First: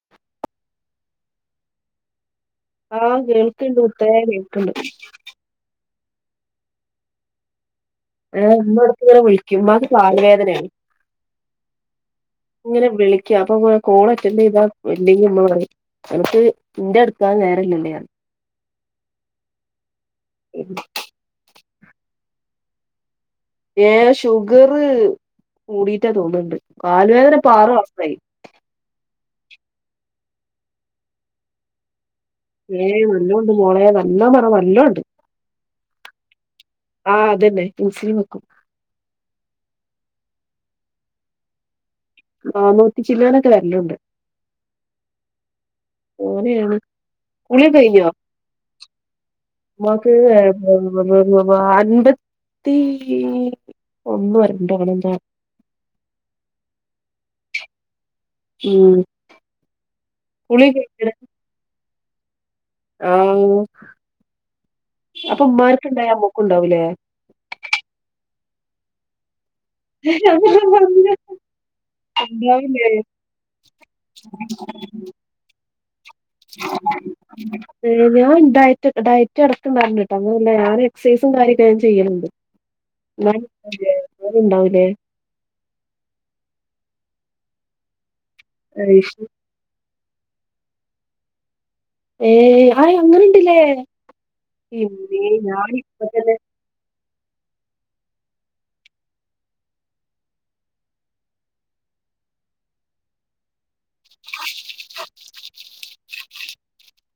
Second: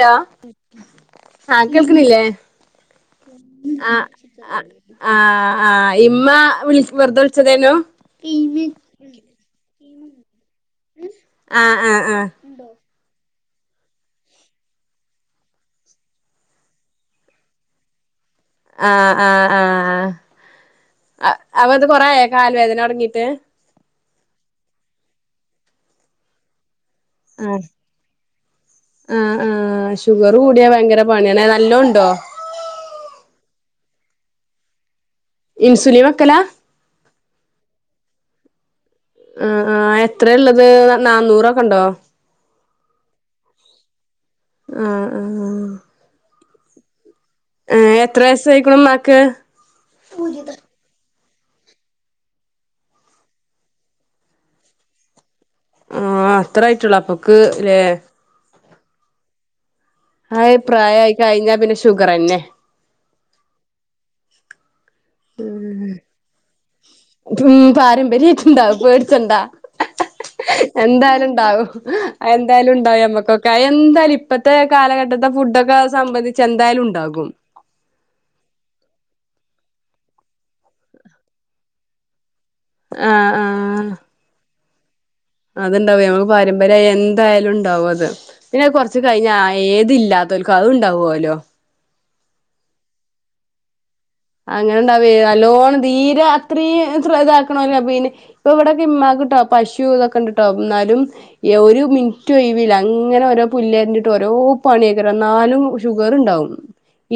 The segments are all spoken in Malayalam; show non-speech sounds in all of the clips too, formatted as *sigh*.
ഹലോ ആഹ് കേൾക്കണില്ലേ ആഹ് കേൾക്ക്ണ്ട് ആഹ് മുത്തേ ആഹ് കേൾക്ക്ണ്ട് ആ ആ ഇമ്മ വിളി വെറുതെ വിളിച്ചതേനോ ഏ ഇമ്മ ഇടെക്കിങ്ങനെ വിളിക്കും ഉമ്മാക്ക് കാലു വേദനയാണ് ആ ആ ആ ഇങ്ങനെ വിളിക്കാം അപ്പ പ കോൾ അറ്റൻഡ്ചെയ്താ ഇല്ലെങ്കി ഉമ്മപറയും അനക്ക് ഇന്റെ എടുക്കാൻ നേരല്ലില്ലല്ലേ അറിയും ആ ആ ആ ആ അപ്പൊത് കൊറെയായോ കാലുവേദന തൊടങ്ങീട്ട് ഏ ഷുഗർ കൂടിട്ടാ തോന്നുന്നൊണ്ട് കാലുവേദന ഇപ്പോ ആറുവർഷായി ആ ആ ഷുഗറുകൂടിയാ ഭയങ്കരപണിയന്നെ നല്ല ഒണ്ടോ ഏ നല്ലൊണ്ടുമോളെ നല്ലോം പറഞ്ഞാ നല്ലൊണ്ട് ഇൻസുലിൻ വെക്കലാ ആ അതന്നെ ഇൻസുലിൻ വെക്കും ആ ആ എത്രയാ ഒള്ളത് നാന്നൂറൊക്കൊണ്ടോ നാന്നൂറ്റിചില്ലാനൊക്കെ വരലൊണ്ട് ആ ആ ഓനെയാണ് കുളിയൊക്കെ കഴിഞ്ഞോ എത്ര വയസ്സായിക്കണു ഉമ്മാക്ക് ഉമ്മാക്ക് അൻമ്പത്തി ഒന്നോ രണ്ടോ അങ്ങനെയെന്തോവാ ആ അത്രേ ആയിട്ടൊള്ളുള്ളു അപ്പക്ക് ലേ ഉം ആയി കുളിയൊക്കെ പ്രായായികഴിഞ്ഞാപിന്നെ ഷുഗറന്നെ ആ അപ്പൊ ഉമ്മാരുക്കൊണ്ടായ അമ്മക്കൊണ്ടാവൂലേ ഉം പാരമ്പര്യായിട്ട് ഇണ്ടാകും പേടിച്ചണ്ടാ *inaudible* എന്തായാലും ഉണ്ടാവും എന്തായാലും ഉണ്ടാവില്ലേ ഉണ്ടായമ്മക്കൊക്കെ അയ് എന്തായാലും ഇപ്പത്തെ കാലഘട്ടത്തെ ഫുഡൊക്കെ സംബന്ധി *inaudible* ഏ ഞാൻ ഡയറ്റ് ഡയറ്റെടക്കണ്ടായിണ്ട് കേട്ടോ അങ്ങനല്ല ഞാന് എക്സൈസും കാര്യൊക്കെ ഞാൻ ചെയ്യണുണ്ട് ആഹ് എന്നാല് എന്നാലൊണ്ടാവൂലേ അതൊണ്ടാവും ഞങ്ങൾക്ക് പാരമ്പര്യായി എന്തായാലും ഉണ്ടാവും അതുപിന്നെ കൊറച്ച് കഴിഞ്ഞ ആ ഏത് ഇല്ലാത്തോൽക്കും അത് ഉണ്ടാവുവോലോ ഏയ് ആയ് അങ്ങനുണ്ട്ല്ലേ അങ്ങനൊണ്ടാവേ നല്ലോണം ദീര തന്നെ ഇത്രേയും ഫ്രി ഇതാക്കണോല്ലൊ പിന്നെ ഇപ്പം ഇവിടെക്കെ ഇമ്മാക്കിട്ടോ പശൂ ഇതൊക്കെ ഉണ്ടിട്ടോ എന്നാലും ഒരു മിൻറ്റും ഒഴിവില്ല അങ്ങനെ ഓരോ പുല്ലെരണ്ടിട്ട് ഒരോ പണിയക്കറ എന്നാലും ഷുഗറ് ഉണ്ടാവും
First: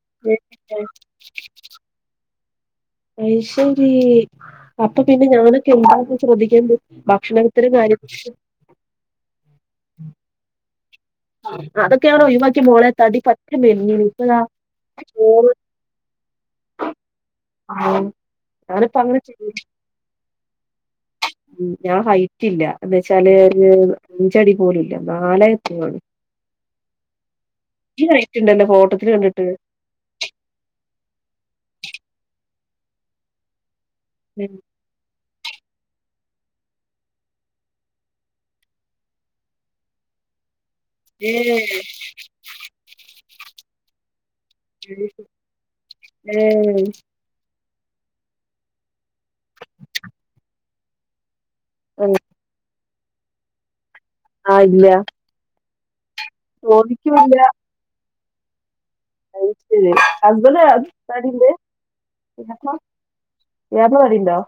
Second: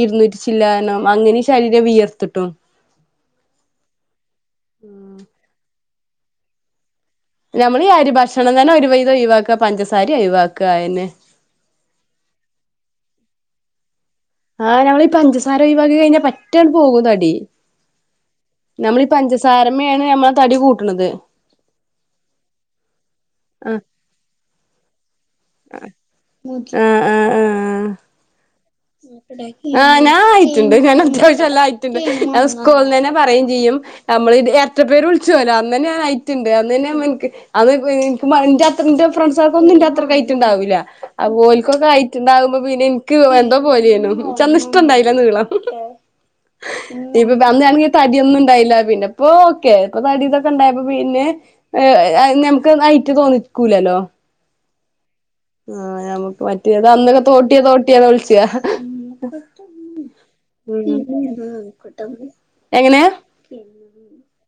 ഇരുന്നൂറ്റി ചില്ലാനം അങ്ങനെ ശരീരം വീർത്തിട്ടും അയ്ശെരീ അപ്പം പിന്നെ ഞാനൊക്കെ എന്താന്ന് വെച്ചാ ശ്രദ്ധിക്കേണ്ടെ ഞമ്മളീ അരിഭക്ഷണം തന്നെ ഒരു വൈതം ഒഴിവാക്കാ പഞ്ചസാരയും ഒഴിവാക്കാ അയന്നെ അതൊക്കെ ഞാന് ഒഴിവാക്കിമോളെ തടി പറ്റെ മെലഞ്ഞിണ് ആ ഞങ്ങളീ പഞ്ചസാര ഒഴിവാക്കികഴിഞ്ഞാ പറ്റാണ്ട് പോവും തടി *inaudible* ഞാനിപ്പോ നമ്മളീ അങ്ങനെ ചെയ്യും. പഞ്ചസാരമ്മെയാണ് നമ്മളെതടികൂട്ടണത് ഉം ഞാൻ ഹൈറ്റില്ല എന്നു വെച്ചാല് ഒരു അഞ്ചടി പോലും ഇല്ല നാലെ പൂച്ചാ ആ ആ ആ ഈ റെയ്റ്റുണ്ടല്ലോ ഫോൺ സോപ്പിടാക്കി ആ ഞാൻ ഹൈറ്റുണ്ട് ഞാൻ അത്യാവശ്യം എല്ലാം ഹൈറ്റുണ്ട് അവൻ സ്കൂളന്നെ പറയേംചെയ്യും നമ്മളിത് എരട്ടപേര് വിളിച്ച് പോവല്ല് അന്നുതന്നെ ഞാൻ ഹൈറ്റുണ്ട് അന്നുതന്നെ മോൻക്ക് അന്ന് എനിക്ക് *unintelligible* എന്റെ അത്ര എന്റെ ഫ്രണ്ട്സാർക്കൊന്നും എന്റെ അത്രക്ക് ഹൈറ്റുണ്ടാവൂല്ല ആ ഏ ഓൽക്കൊക്കെ ഹൈറ്റുണ്ടാവുമ്പം പിന്നെ എനിക്ക് എന്തോ പോലെയാണു ച്ചന്ന് ഇഷ്ടം ഉണ്ടായില്ല നീളം ഏ ദിപ്പപ്പ അന്നാണെങ്കി തടിയൊന്നും ഉണ്ടായില്ല പിന്നെ ഇപ്പൊ ഓക്കെ ഇപ്പം തടി ഇതൊക്കെ ഉണ്ടായപ്പം പിന്നെ ഏ അയ് ഞമക്ക് ഹൈറ്റ് തോന്നിക്കൂലല്ലോ ആ ഇല്ല ആഹ് ഞമക്ക് മറ്റേത് അന്നൊക്കെ ചോദിക്കൂല്ല തോട്ടിയെ തോട്ടിയെന്ന വിളിച്ചാ അയ്ശെരി ഹസ്ബന്റ് തടിണ്ട് പിന്നെത്താ എങ്ങനെ ഇയ്യാക്ക് തടി ഇണ്ടോ?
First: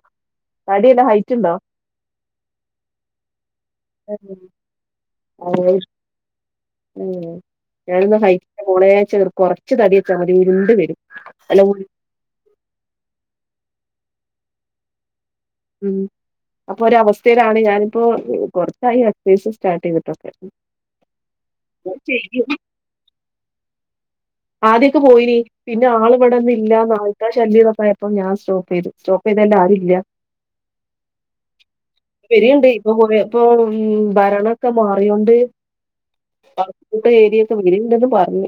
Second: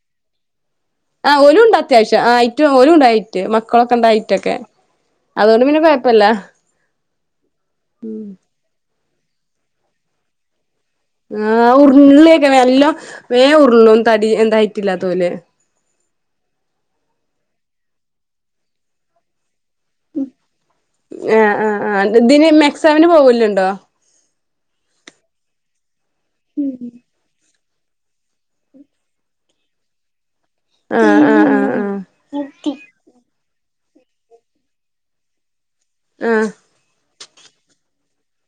തടി ഇട് ഹൈ ആഹ് ഓലും ഉണ്ട് അത്യാവശ്യം ആഹ് ഹെറ്റും ഓലും ഉണ്ട് ഹൈറ്റ് മക്കളൊക്കെ ഉണ്ട് ഹൈറ്റൊക്കെ അതുകൊണ്ട് പിന്നെ കൊഴ പ്പല്ല ഉം ഞാനൊന്നും ഹൈറ്റില്ല മോളെ ഇച്ച് കൊറച്ച് തടി വെച്ചാ മതി ഉരുണ്ട് വെരും ആഹ് ഉർളെയ്ക്കാരം നല്ലോം വേം ഉർളും തടി എന്താ ഹെറ്റില്ലാത്തോല് ഉം അപ്പ ഒര് അവസ്ഥയിലാണ് ഞാനിപ്പോ കൊറച്ചായി എക്സൈസ് സ്റ്റാർട്ടെയ്ത് ആ ആഹ് ആഹ് ചെയ്യും ഇതിന് മെക്സവിന് പോവലുണ്ടോ? ആദ്യൊക്കെ പോയിനി പിന്നെ ആൾ ഇവിടെന്നും ഇല്ല നായ്ക്കളെ ശല്യായൊക്കെ ആയപ്പോ ഞാൻ സ്റ്റോപ്പ് ചെയ്തു സ്റ്റോപ്പ് ചെയ്ത അല്ല ആരും ഇല്ല ആഹ് ആഹ് ആഹ് പെരിയുണ്ട് ഇപ്പം കൊറേ ഇപ്പം ഭരണൊക്കെ മാറിയോണ്ട് ആഹ് ഇപ്പ ഏരിയൊക്കെ വര്ണ്ടെന്ന് പറഞ്ഞ്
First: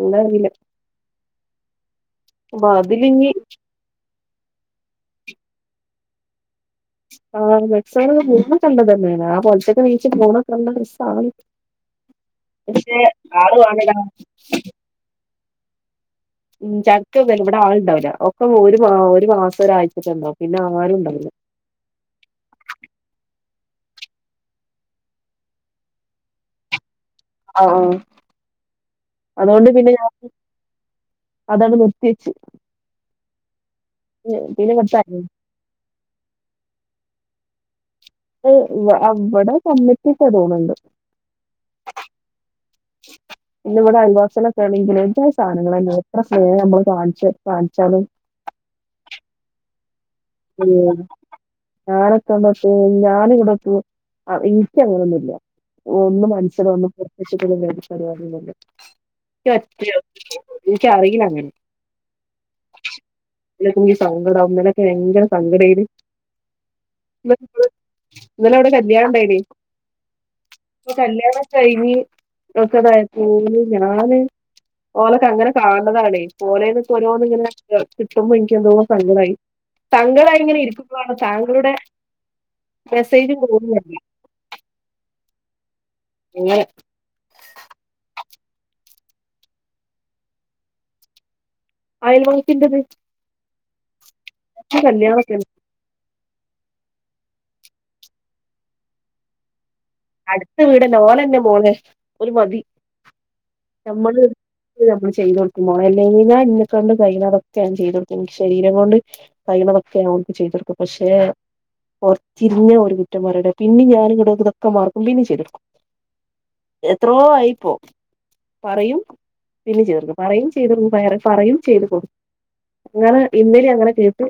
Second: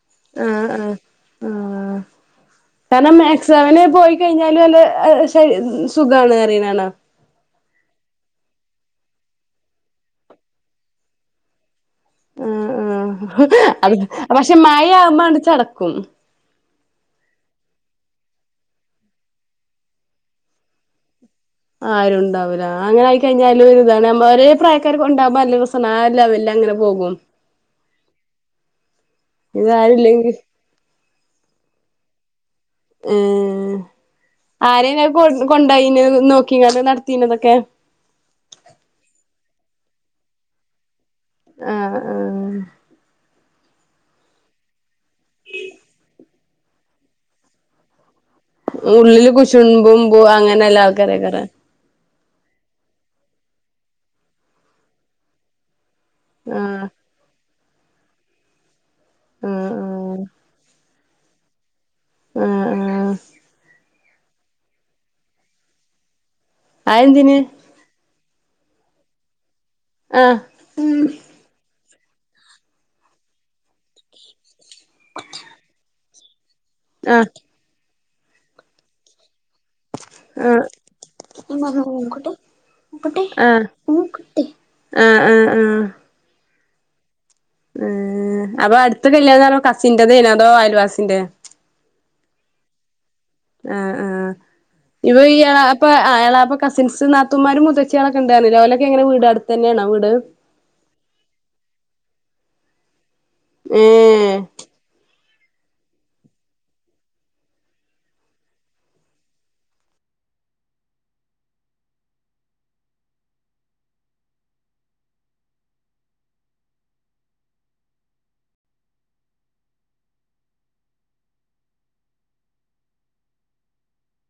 എന്താറീല ആഹ് ആഹ് ആ അപ്പൊ സ്ഥലം അതിലിഞ്ഞി മേക്സ് സെവന് പോയി കഴിഞ്ഞാല് വല്ല ശരി സുഖാണ് അറിണാണ ആഹ് മെക്സവണ് പോണൊക്കെ നല്ലതന്നെയാണ് ആ പൊൽച്ചക്ക് നീച്ച് പോണ കണ്ട രസാണ് പക്ഷെ ആഹ് ആള് വാണടാ ആഹ് അ പക്ഷെ മഴയാവുമ്പങ്ങട് ചടക്കും ഉം ചടക്കൊന്നല്ല ഇവടെ ആൾണ്ടാവുല ഒക്ക ഒരു മാ ഒരു മാസം ഒരാഴ്ച്ചക്കെ ഇണ്ടാവും പിന്നെ ആരും ഇണ്ടാവുല ആരുംണ്ടാവൂല്ല അങ്ങനെ ആയി കഴിഞ്ഞാല് ഒരിതാണ് അമ്മ ഒരേ പ്രായക്കാർക്ക് ഉണ്ടാവുമ്മ്മ്പൊ നല്ലരെസാണ് ആ ഒര് ലെവൽങ്ങനെ പോകും ആഹ് ആഹ് ഇത് അതോണ്ട് പിന്നെ ഞാൻ ആരുല്ലെങ്കി അതാണ് നിർത്തിയെച്ച് ഏഹ് പിന്നെ ആരേം കൊ *unintelligible* കൊണ്ടായിന് നോക്കിങ്ങാണ്ട് നടത്തീനതൊക്കെ അത് അവ്വടെ കമ്മറ്റിയൊക്കെ തോന്ന്ണ്ട് ആഹ് ആഹ് പിന്നെ ഇവിടെ അൽവാസികളൊക്കെ ആണെങ്കില് ഒര്ജാതി സാധനങ്ങളാണി എത്ര ഏ ഞമ്മള് കാണിച്ചു കാണിച്ചാലും ഉള്ളില് കുശുമ്പും മ്പോ അങ്ങനെല്ല ആൾക്കാരെ കാരം ഞാനൊക്കെന്നോക്കിയേ ഞാന് ഇങ്ങടൊക്ക് ഇൻക്ക് അങ്ങനൊന്നുല്ല ഒന്നും മനുഷ്യൻ ആഹ് ഒന്നും പ്രത്യക്ഷപെടുന്ന ഒര് പരിപാടിയൊന്നുല്ല ആഹ് സത്യം ഇക്കറീല അങ്ങനെ ആഹ് ആഹ് *unintelligible* സങ്കടം ഇന്നലൊക്കെ ഭയങ്കര സങ്കടെയ്നിം ആഹ് അതെന്തിന് ഇന്നലെവ്ടെ കല്യാണം ഇണ്ടായിനിം ആഹ് അപ്പൊ കല്യാണൊക്കെ കഴിഞ്ഞ് ഓക്കേതായപ്പോ *unintelligible* ഞാന് ഓലൊക്കെ അങ്ങനെ കാണ്ന്നതാണേ ഓലെന്ന് ഇപ്പൊ ഓരോന്ന് ആഹ് ഇങ്ങനെ കിട്ടുമ്പോ ഇൻക്ക് എന്തോ സങ്കടായി സങ്കടായി ഇങ്ങനെ ആഹ് ഇരിക്കുമ്പോഴാണ് താങ്കളുടെ ആഹ് മെസ്സേജും ആഹ് കോളും കണ്ടത്. ആഹ് ആഹ് ഇന്ന് ഏഹ് അപ്പൊ അട്ത്ത കല്ല്യാണം ന്നറയ്മ്പോ കസിന്റെതേയ്നൊ അതോ അയൽവാസിന്റെ അയൽവാസിന്റെത് ആഹ് ആഹ് ഇപ്പോ ഈ കല്യാണൊക്കെണ്ട്. എളാ പ്പ എളാപ്പ കസിൻസ് നാത്തുമാരും മൂത്തച്ചിയാളൊക്കെ ഇണ്ട് പറഞ്ഞില്ലേ ഓലൊക്കെ എങ്ങനെ വീട് അടുത്ത് തന്നേണോ വീട് അട്ത്ത വീടന്നെ ഓലെന്നെ മോളെ, ഓല് മതി ഞമ്മള് ഏഹ് ഞമ്മള് ചെയ്ത് കൊട്ക്കും മോളെ അല്ലെങ്കിൽ ഞാ ഇന്നെക്കാണ്ട് കഴിയ്യ്ന്നതൊക്കെ ഞാൻ ചെയ്ത കൊടുക്കും ഇൻ്റെ ശരീരം കൊണ്ട് കയ്യ്ണതൊക്കെ ഞാൻ ഓൾക്ക് ചെയ്തുകൊടുക്കും പക്ഷെ പൊറത്തിന്നെ ഓല് കുറ്റം പറയണെ പിന്നിം ഞാന് ഇങ്ങട്ടോക്ക് ഇതൊക്കെ മാർക്കും പിന്നിം ചെയ്തൊടുക്കും എത്രോ ആയിപ്പോ പറയും പിന്നിം ചെയ്തുകൊടുക്കും പറയും ചെയ്തുകൊടുക്കും പയറി പറയും ചെയ്തുകൊടു ഇങ്ങള് ഇന്നലിം അങ്ങനെ കേട്ട്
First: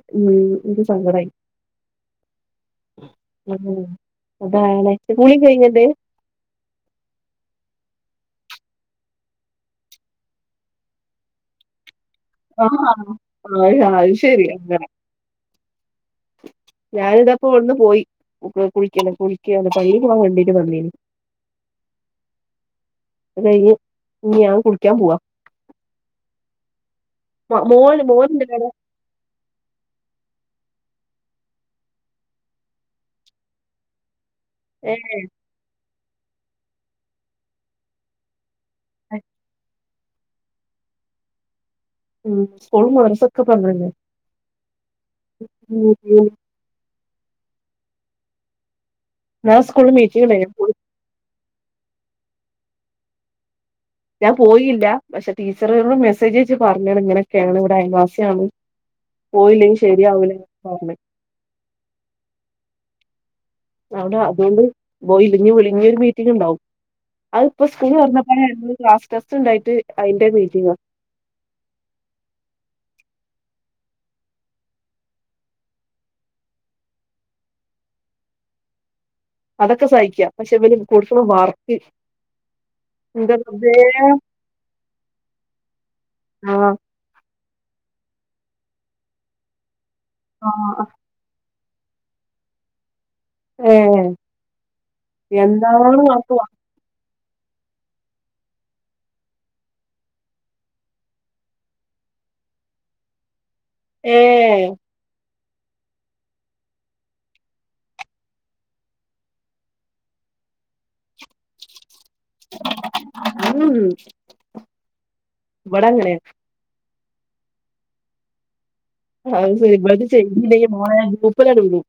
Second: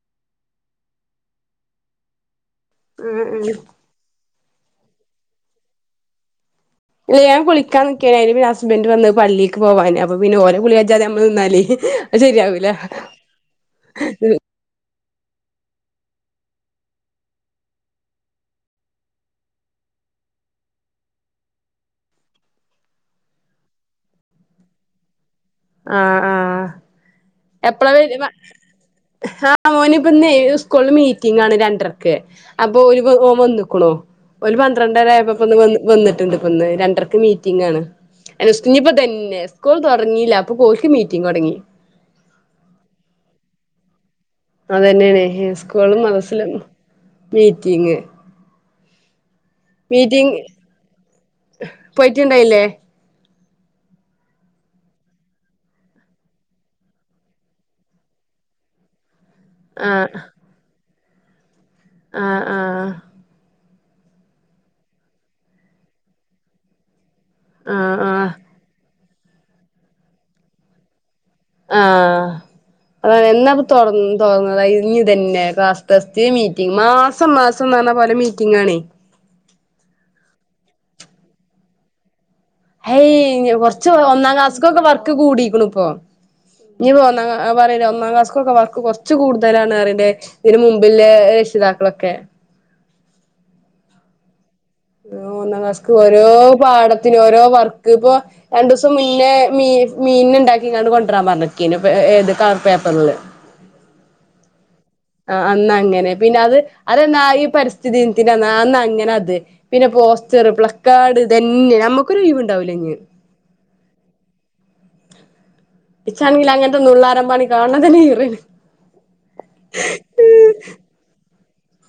ഇൻക്ക് സങ്കടായി ആഹ് ആഹ് *unintelligible* കുളി കൈഞ്ഞൻ്റെ ഇല്ല്യാൻ കുളിക്കാൻ നിക്കേനി അയ്ല് പിന്നെ ഹസ്ബൻഡ് വന്ന് പള്ളീക്ക് പോവാന് അപ്പൊ പിന്നെ ഓലെ കുളി കജ്ജാതെ നമ്മള് നിന്നാലെ അഹ് ശര്യാവൂല ആഹ് ആഹ് *unintelligible* ഞാനിതാപ്പോട്ന്ന് പോയി കുളിക്കല്ലെ കുളിക്കാ പള്ളീ പോവാൻ വേണ്ടീട്ട് വന്നേനി അത് കൈഞ്ഞ് ഇഞ്ഞ്യാ കുളിക്കാൻ പൂവാ ആഹ് ആഹ് എപ്പ്ളാ മോന് വെര് വ മോന്ണ്ട് ഹാ ആഹ് മോന് ഇപ്പന്നെ സ്കൂള് മീറ്റിംഗാണ് രണ്ട്രക്ക് അപ്പോലിപ ഓവന്ന്ക്ക്ണു ഓല് ഏ പന്ത്രണ്ടര ആയപൊപ്പൊന്ന് വന്ന് വന്നിട്ടിണ്ട് ഇപ്പന്ന് രണ്ട്രക്ക് മീറ്റിംഗാണ് അൽസ് ഇഞ്ണിപ്പതന്നെ സ്കൂൾ തൊർങ്ങീല്ല അപ്പൊക്കോൽക്ക് മീറ്റിങ്ങൊടങ്ങി ഉം സ്കൂളും മറസൊക്കെ ഇപ്പം അങ്ങനെന്നെ അതെന്നേണെ ഇസ്കൂളും മദ്രസ്ലും മീറ്റിംഗ് ഞാൻ സ്കൂളിൽ മീറ്റിംഗ് ഉണ്ടായിരുന്നു പോയ്റ്റിണ്ടായ്ലേ ഞാൻ പോയീല്ല പഷെ ടീച്ചറോട് മെസ്സേജയ്ച്ച് പർഞ്ഞീണ് ഇങ്ങനൊക്കേണ് ഇവ്ടയൽവാസ്യാണ് പോയില്ലെങ്കിൽ ആഹ് ശരിയാവൂലാന്ന് പറഞ്ഞ് ആഹ് ആഹ് അവ്ട അതോണ്ട് പോയില്ലെങ്കി വിളി ഇഞ്ഞ്യൊരു മീറ്റിംഗിണ്ടാവും അ പ്പൊ സ്കൂള് ആഹ് തൊർന്ന ആഹ് *unintelligible* ക്ലാസ്സ് ടെസ്റ്റിണ്ടായ്ട്ട് അയിന്റെ മീറ്റിംഗ ആഹ് അതാണ് എന്നാപ്പ തൊർ തൊർന്നത് അ ഇഞ്ഞിതെന്നെ ക്ലാസ് ടെസ്റ്റ് മീറ്റിംഗ് മാസ് സം മാസന്നർഞ്ഞ പല മീറ്റിംഗാണേ അതൊക്കെ സൈക്ക പഷെ ഇവല് കൈട്ക്കിണെ വർ ഹെയ് കൊർച്ച് ഒന്നാം ക്ലാസ്കൊക്കെ വർക്ക് കൂടീക്ക്ണുപ്പൊ ആഹ് ഇഞിപ്പൊന്നാ ആ പറീണെ ഒന്നാ ക്ലാസ്കൊക്കെ വർക്ക് കൊർച്ച് കൂട്തലാണറീണ്ടെ ഇന് ആഹ് മുമ്പില്ലെ ഷിതാക്കളൊക്കെ ഏഹ് ഊന്നാം ക്ലാസ്ക് എന്താണ് ഓരോ വർക്ക് പാടത്തിനു ഓരോ വർക്ക് ഇപൊ രണ്ടൂസം മുന്നേ മീ മീന്നെ ഇണ്ടാക്കീങ്ങാണ്ട് കൊണ്ട്രാൻ പർഞ്ഞെക്കീന് പ എ ഏത് കളർ പേപ്പർല് ഏഹ് ആഹ് അന്നങ്ങനെ പിന്നെ അത് അതെന്നാ ഈ പരിസ്ഥിതി ദിൻത്തിൻ്റന്ന് ആ അന്നങ്ങനെ അത് പിന്നെ പോസ്റ്ററ് പ്ലക്കാഡ് ഇതെന്നെ നമ്മക്കൊരു ഒയ്വിണ്ടാവ്ലഞ്ഞ് ഉം ഇവിടെ അങ്ങനെ ഇച്ചാണെങ്കിലങ്ങൻത്തെ നുള്ളാരമ്പണി കാണ്ണതെന്നെ ഈറേണ് അഹ് സെരി ഇബൽത് ചെയ്തിലെയ് മോളേ ഗ്രൂപ്പിലണ് വിടും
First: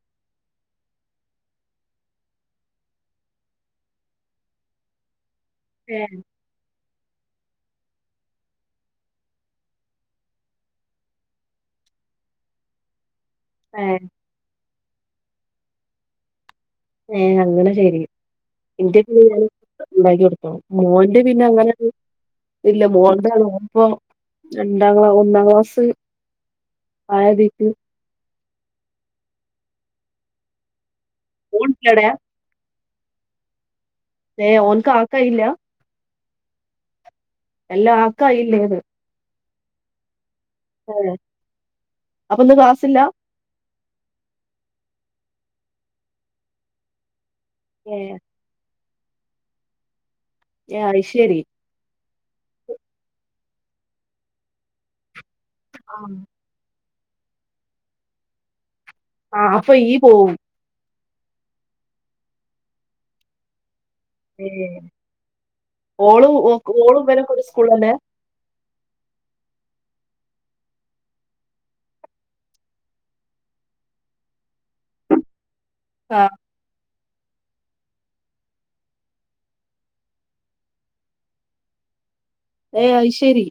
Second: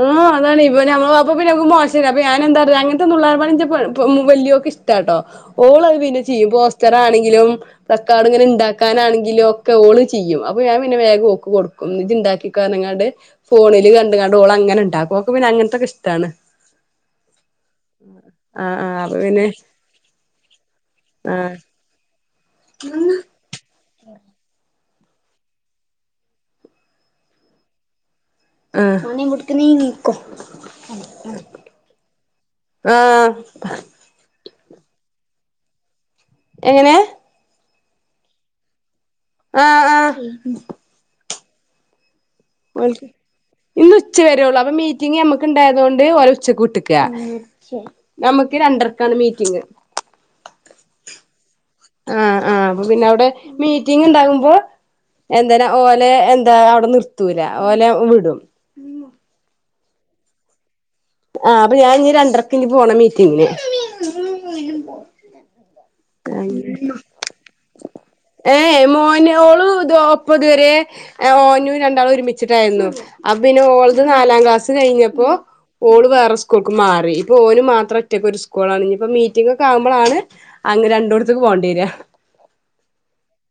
ഉം അതാണേ ഇപ്പ ഞമ്മ്ള് അപ്പ പിന്ന മക്ക് മോശല്ല അപ്പ ഞാനെന്താട്ടു അങ്ങൻത്തെന്നുള്ളാരപ്പണി ഇഞ്ചെ പെ വല്ല്യോക്കിഷ് ടാട്ടോ ഓളത് ഏ പിന്നെ ചെയ്യും പോസ്റ്റെറാണെങ്കിലും പ്ലക്കാടിങ്ങനെ ഇണ്ടാക്കാനാണെങ്കിലും ഒക്കെ ഓള് ചെയ്യും അപ്പ ഞാൻ പിന്നെ വേഗം ഓക്ക് കൊട് ക്കും ഇജ്ജ് ഇണ്ടാക്കിക്കോ അർഞ്ഞിങ്ങാണ്ട് ഏ ഫോണില് കണ്ടിങ്ങാണ്ട് ഓളങ്ങനെണ്ടാക്കു ഓക്ക് പിന്നങ്ങൻത്തൊക്കെ ഇഷ്ടാണ് ഏഹ അങ്ങനെ ശരി ആഹ് ന്റെ ആഹ് പി അപ്പൊ ഞ പിന്നെ ഇണ്ടാക്ക്യൊട്ത്തോ മോന്റെ ആഹ് പിന്നങ്ങനെ ഇല്ല മോൻ്റെ *unintelligible* രണ്ടാങ്ക്ലാ ഒന്നാങ്ക്ലാസ് ആയതീക്ക് ആഹ് ഓൺ *unintelligible* ആഹ് ഏഹ് ഓൻക്കാക്കയില്ല എങ്ങെനെ എല്ലാക്കായില്ലേന്ന് ആഹ് ആഹ് ഏഹ് അപ്പൊന്ന് ക്ലാസില്ല ഓൽക്ക് ഇന്ന് ഉച്ച വരെ ഒള്ളു അപ്പ മീറ്റിംഗ് അമ്മക്കിണ്ടായ്തോണ്ട് ഓലെ ഉച്ചക്ക് വിട്ട്ക്ക ഏ നമുക്ക് രണ്ടർക്കാണ് മീറ്റിംഗ് യാ അയ് ശരി ആഹ് ആഹ് അപ്പൊ പിന്നെ അവിടെ മീറ്റിംങ്ങ് ഇണ്ടാകുമ്പോ എന്താന് ആ ഓലെ എ ഇതായാ അവിടെ നിർത്തൂല ഓലെ വിടും ആഹ് അപ്പൊ ഈയ്യ് പോവും ആഹ് അപ്പൊ ഞാൻ ഇന്നി രണ്ടരക്ക് ഇനി പോണം മീറ്റിങ്ങിന് ഏഹ് ഓളും ഓളും ഇവനൊക്കെ ഒരു സ്‌കൂളിലന്നേ ഏഹ് മോന് ഓള് ഇത് *unintelligible* ആഹ് ഓനും രണ്ടാളും ഒരുമിച്ചിട്ടായിരുന്നു അപ്പ പിന്നെ ഓളത് നാലാം ക്ലാസ് കഴിഞ്ഞപ്പോ ഓള് ആ വേറെ സ്കൂൾക്ക് മാറി ഇപ്പൊ ഓന് മാത്രം ഒറ്റക്ക് ഒരു സ്കൂളാണ് ഇനിപ്പ മീറ്റിംഗ് ഒക്കെ ആകുമ്പളാണ് അങ്ങ് രണ്ടൂട്ത്ത്ക്ക് പോണ്ടി വരാ ഏഹ് അയ് ശരി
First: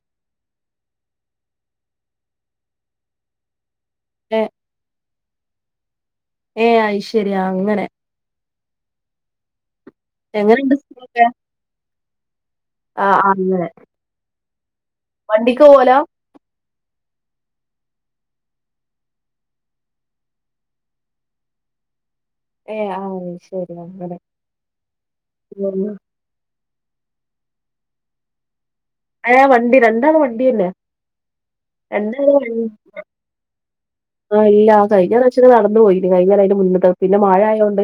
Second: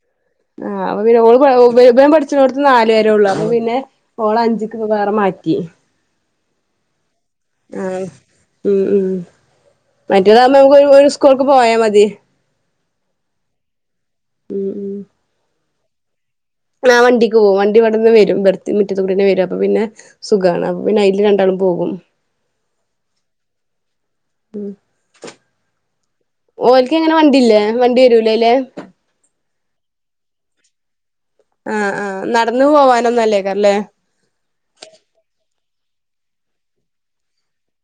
ആഹ് അപ്പ പിന്നെ ഓൾക്ക് *unintelligible* ഇവ ഇവളും പഠിച്ചോടത്ത് നാല് വരെ ഉള്ളു അപ്പൊ പിന്നെ ഓള ഏ അഞ്ചിക്ക് വേറെ മാ റ്റി ഏഹ് അയ്ഷ് ആഹ് ഉം ഉം മറ്റേതാകുമ്പോ എങ്ങനെണ്ട് നമ്മക്ക് ഒരു ഒരു സ്കൂൾക്ക് പോയാ മതി ആഹ് അങ്ങനെ ഉം ഉം വണ്ടിക്ക് പോവലാ ആഹ് വണ്ടിക്ക് പോവും വണ്ടി ഇവടെന്ന് വരും ഇവ്ടത്തെ ഈ മുറ്റത്തൂ കൂടി തന്നെ വരും അപ്പൊ പിന്നെ സുഖാണ് അപ്പൊ പിന്നെ അയില് രണ്ടാളും പോകും ഏഹ് അയ് ശരി അങ്ങന പിന്നെന്നാ ഓൽക്ക് എങ്ങനെ വണ്ടില്ലേ വണ്ടി വരൂലേ അയിലെ ആഹ് വണ്ടി രണ്ടാളും വണ്ടിയന്ന ആഹ് എന്താ ആഹ് നടന്നു *unintelligible* പോവാനൊന്നും അല്ലേക്കാരല്ലേ ആഹ് ഇല്ല ആഹ് കഴിഞ്ഞ പ്രവശ്യാക്കെ നടന്ന് പോയിന് കഴിഞ്ഞേനും അതിന്റെ മുന്നത്തതും പിന്നെ മഴ ആയത് കൊണ്ട്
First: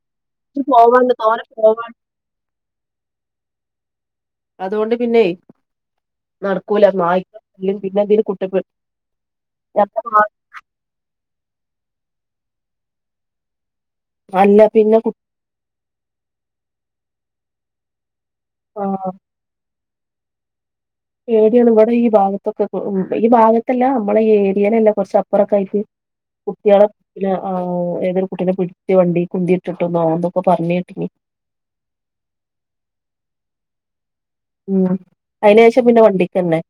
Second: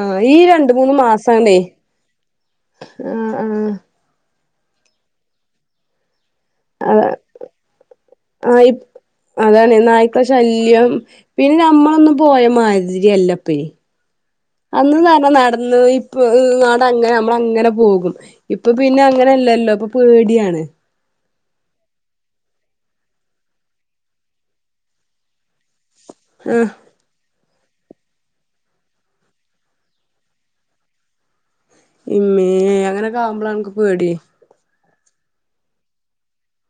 ആഹ് ഈ രണ്ട് മൂന്ന് മാസണ്ടെ പോവാണ്ട് ആഹ് ആഹ് അതു കൊണ്ട് പിന്നെ നടക്കൂല നായ്ക്കളും പിന്നെ അതില് ആഹ് *unintelligible* ഇ അതാണ് നായ്ക്കളെ ശല്യം പിന്നെ അമ്മളൊന്നും പോയ മാതിരിയല്ല ഇപ്പൊഴ്‌ അല്ല അന്ന് പിന്നെ ന്ന് കു പറഞ്ഞാ നടന്ന് പോയി *unintelligible* അങ്ങനെ അമ്മള് അങ്ങന പോകും ഇപ്പൊ ആ പിന്നെ അങ്ങനെല്ലല്ലോ ഇപ്പൊ പേടിയാണ് പേടിയാണ് ഇവടെ ഈ ഭാഗത്തൊക്കെ ഇപ്പൊ ഈ ഭാഗത്തല്ല അമ്മള ഈ ഏരിയയിലല്ല കൊറച്ച് അപ്പുറൊക്കെ ആയിട്ട് ആഹ് കുട്ട്യള പിന്ന ആഹ് ഏതൊരു കുട്ടീനെ പിടിച്ച് വണ്ടീക്ക് ഉന്തി ഇട്ടിട്ടൊന്നോ എന്തൊക്കൊ പറഞ്ഞ് കേട്ട്ക്കണ് ഇമ്മേ അങ്ങനൊക്കെ ആവുമ്പളാണ് എനിക്ക് പേടി *unintelligible* അയിനേഷം പിന്നെ വണ്ടിക്കന്നെ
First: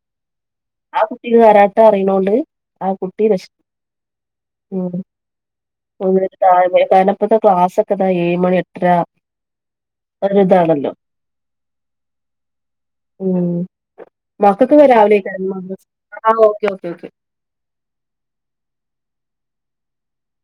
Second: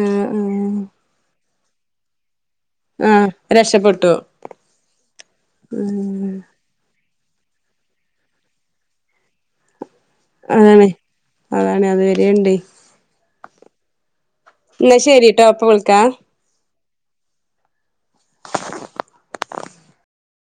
ആഹ് ആഹ് ആ കുട്ടിക്ക് കരാട്ട അറിയണോണ്ട് ആ കുട്ടി ആഹ് രഷ് രക്ഷപ്പെട്ടു *unintelligible* ഉം *unintelligible* കാരണം ഇപ്പത്ത ക്ലാസ്സൊക്കെ ഇതാ ഏഴ്‌ മണി എട്ടരാ അതാണ് അതാണ് അത് വരേ ഇണ്ട് ഉം മക്കക്ക്പ്പ എന്നാ രാവിലെ ശരിട്ടോ അപ്പൊ *unintelligible* വിളിക്കാം ആഹ് ഒക്കെ ഒക്കെ ഓക്കെ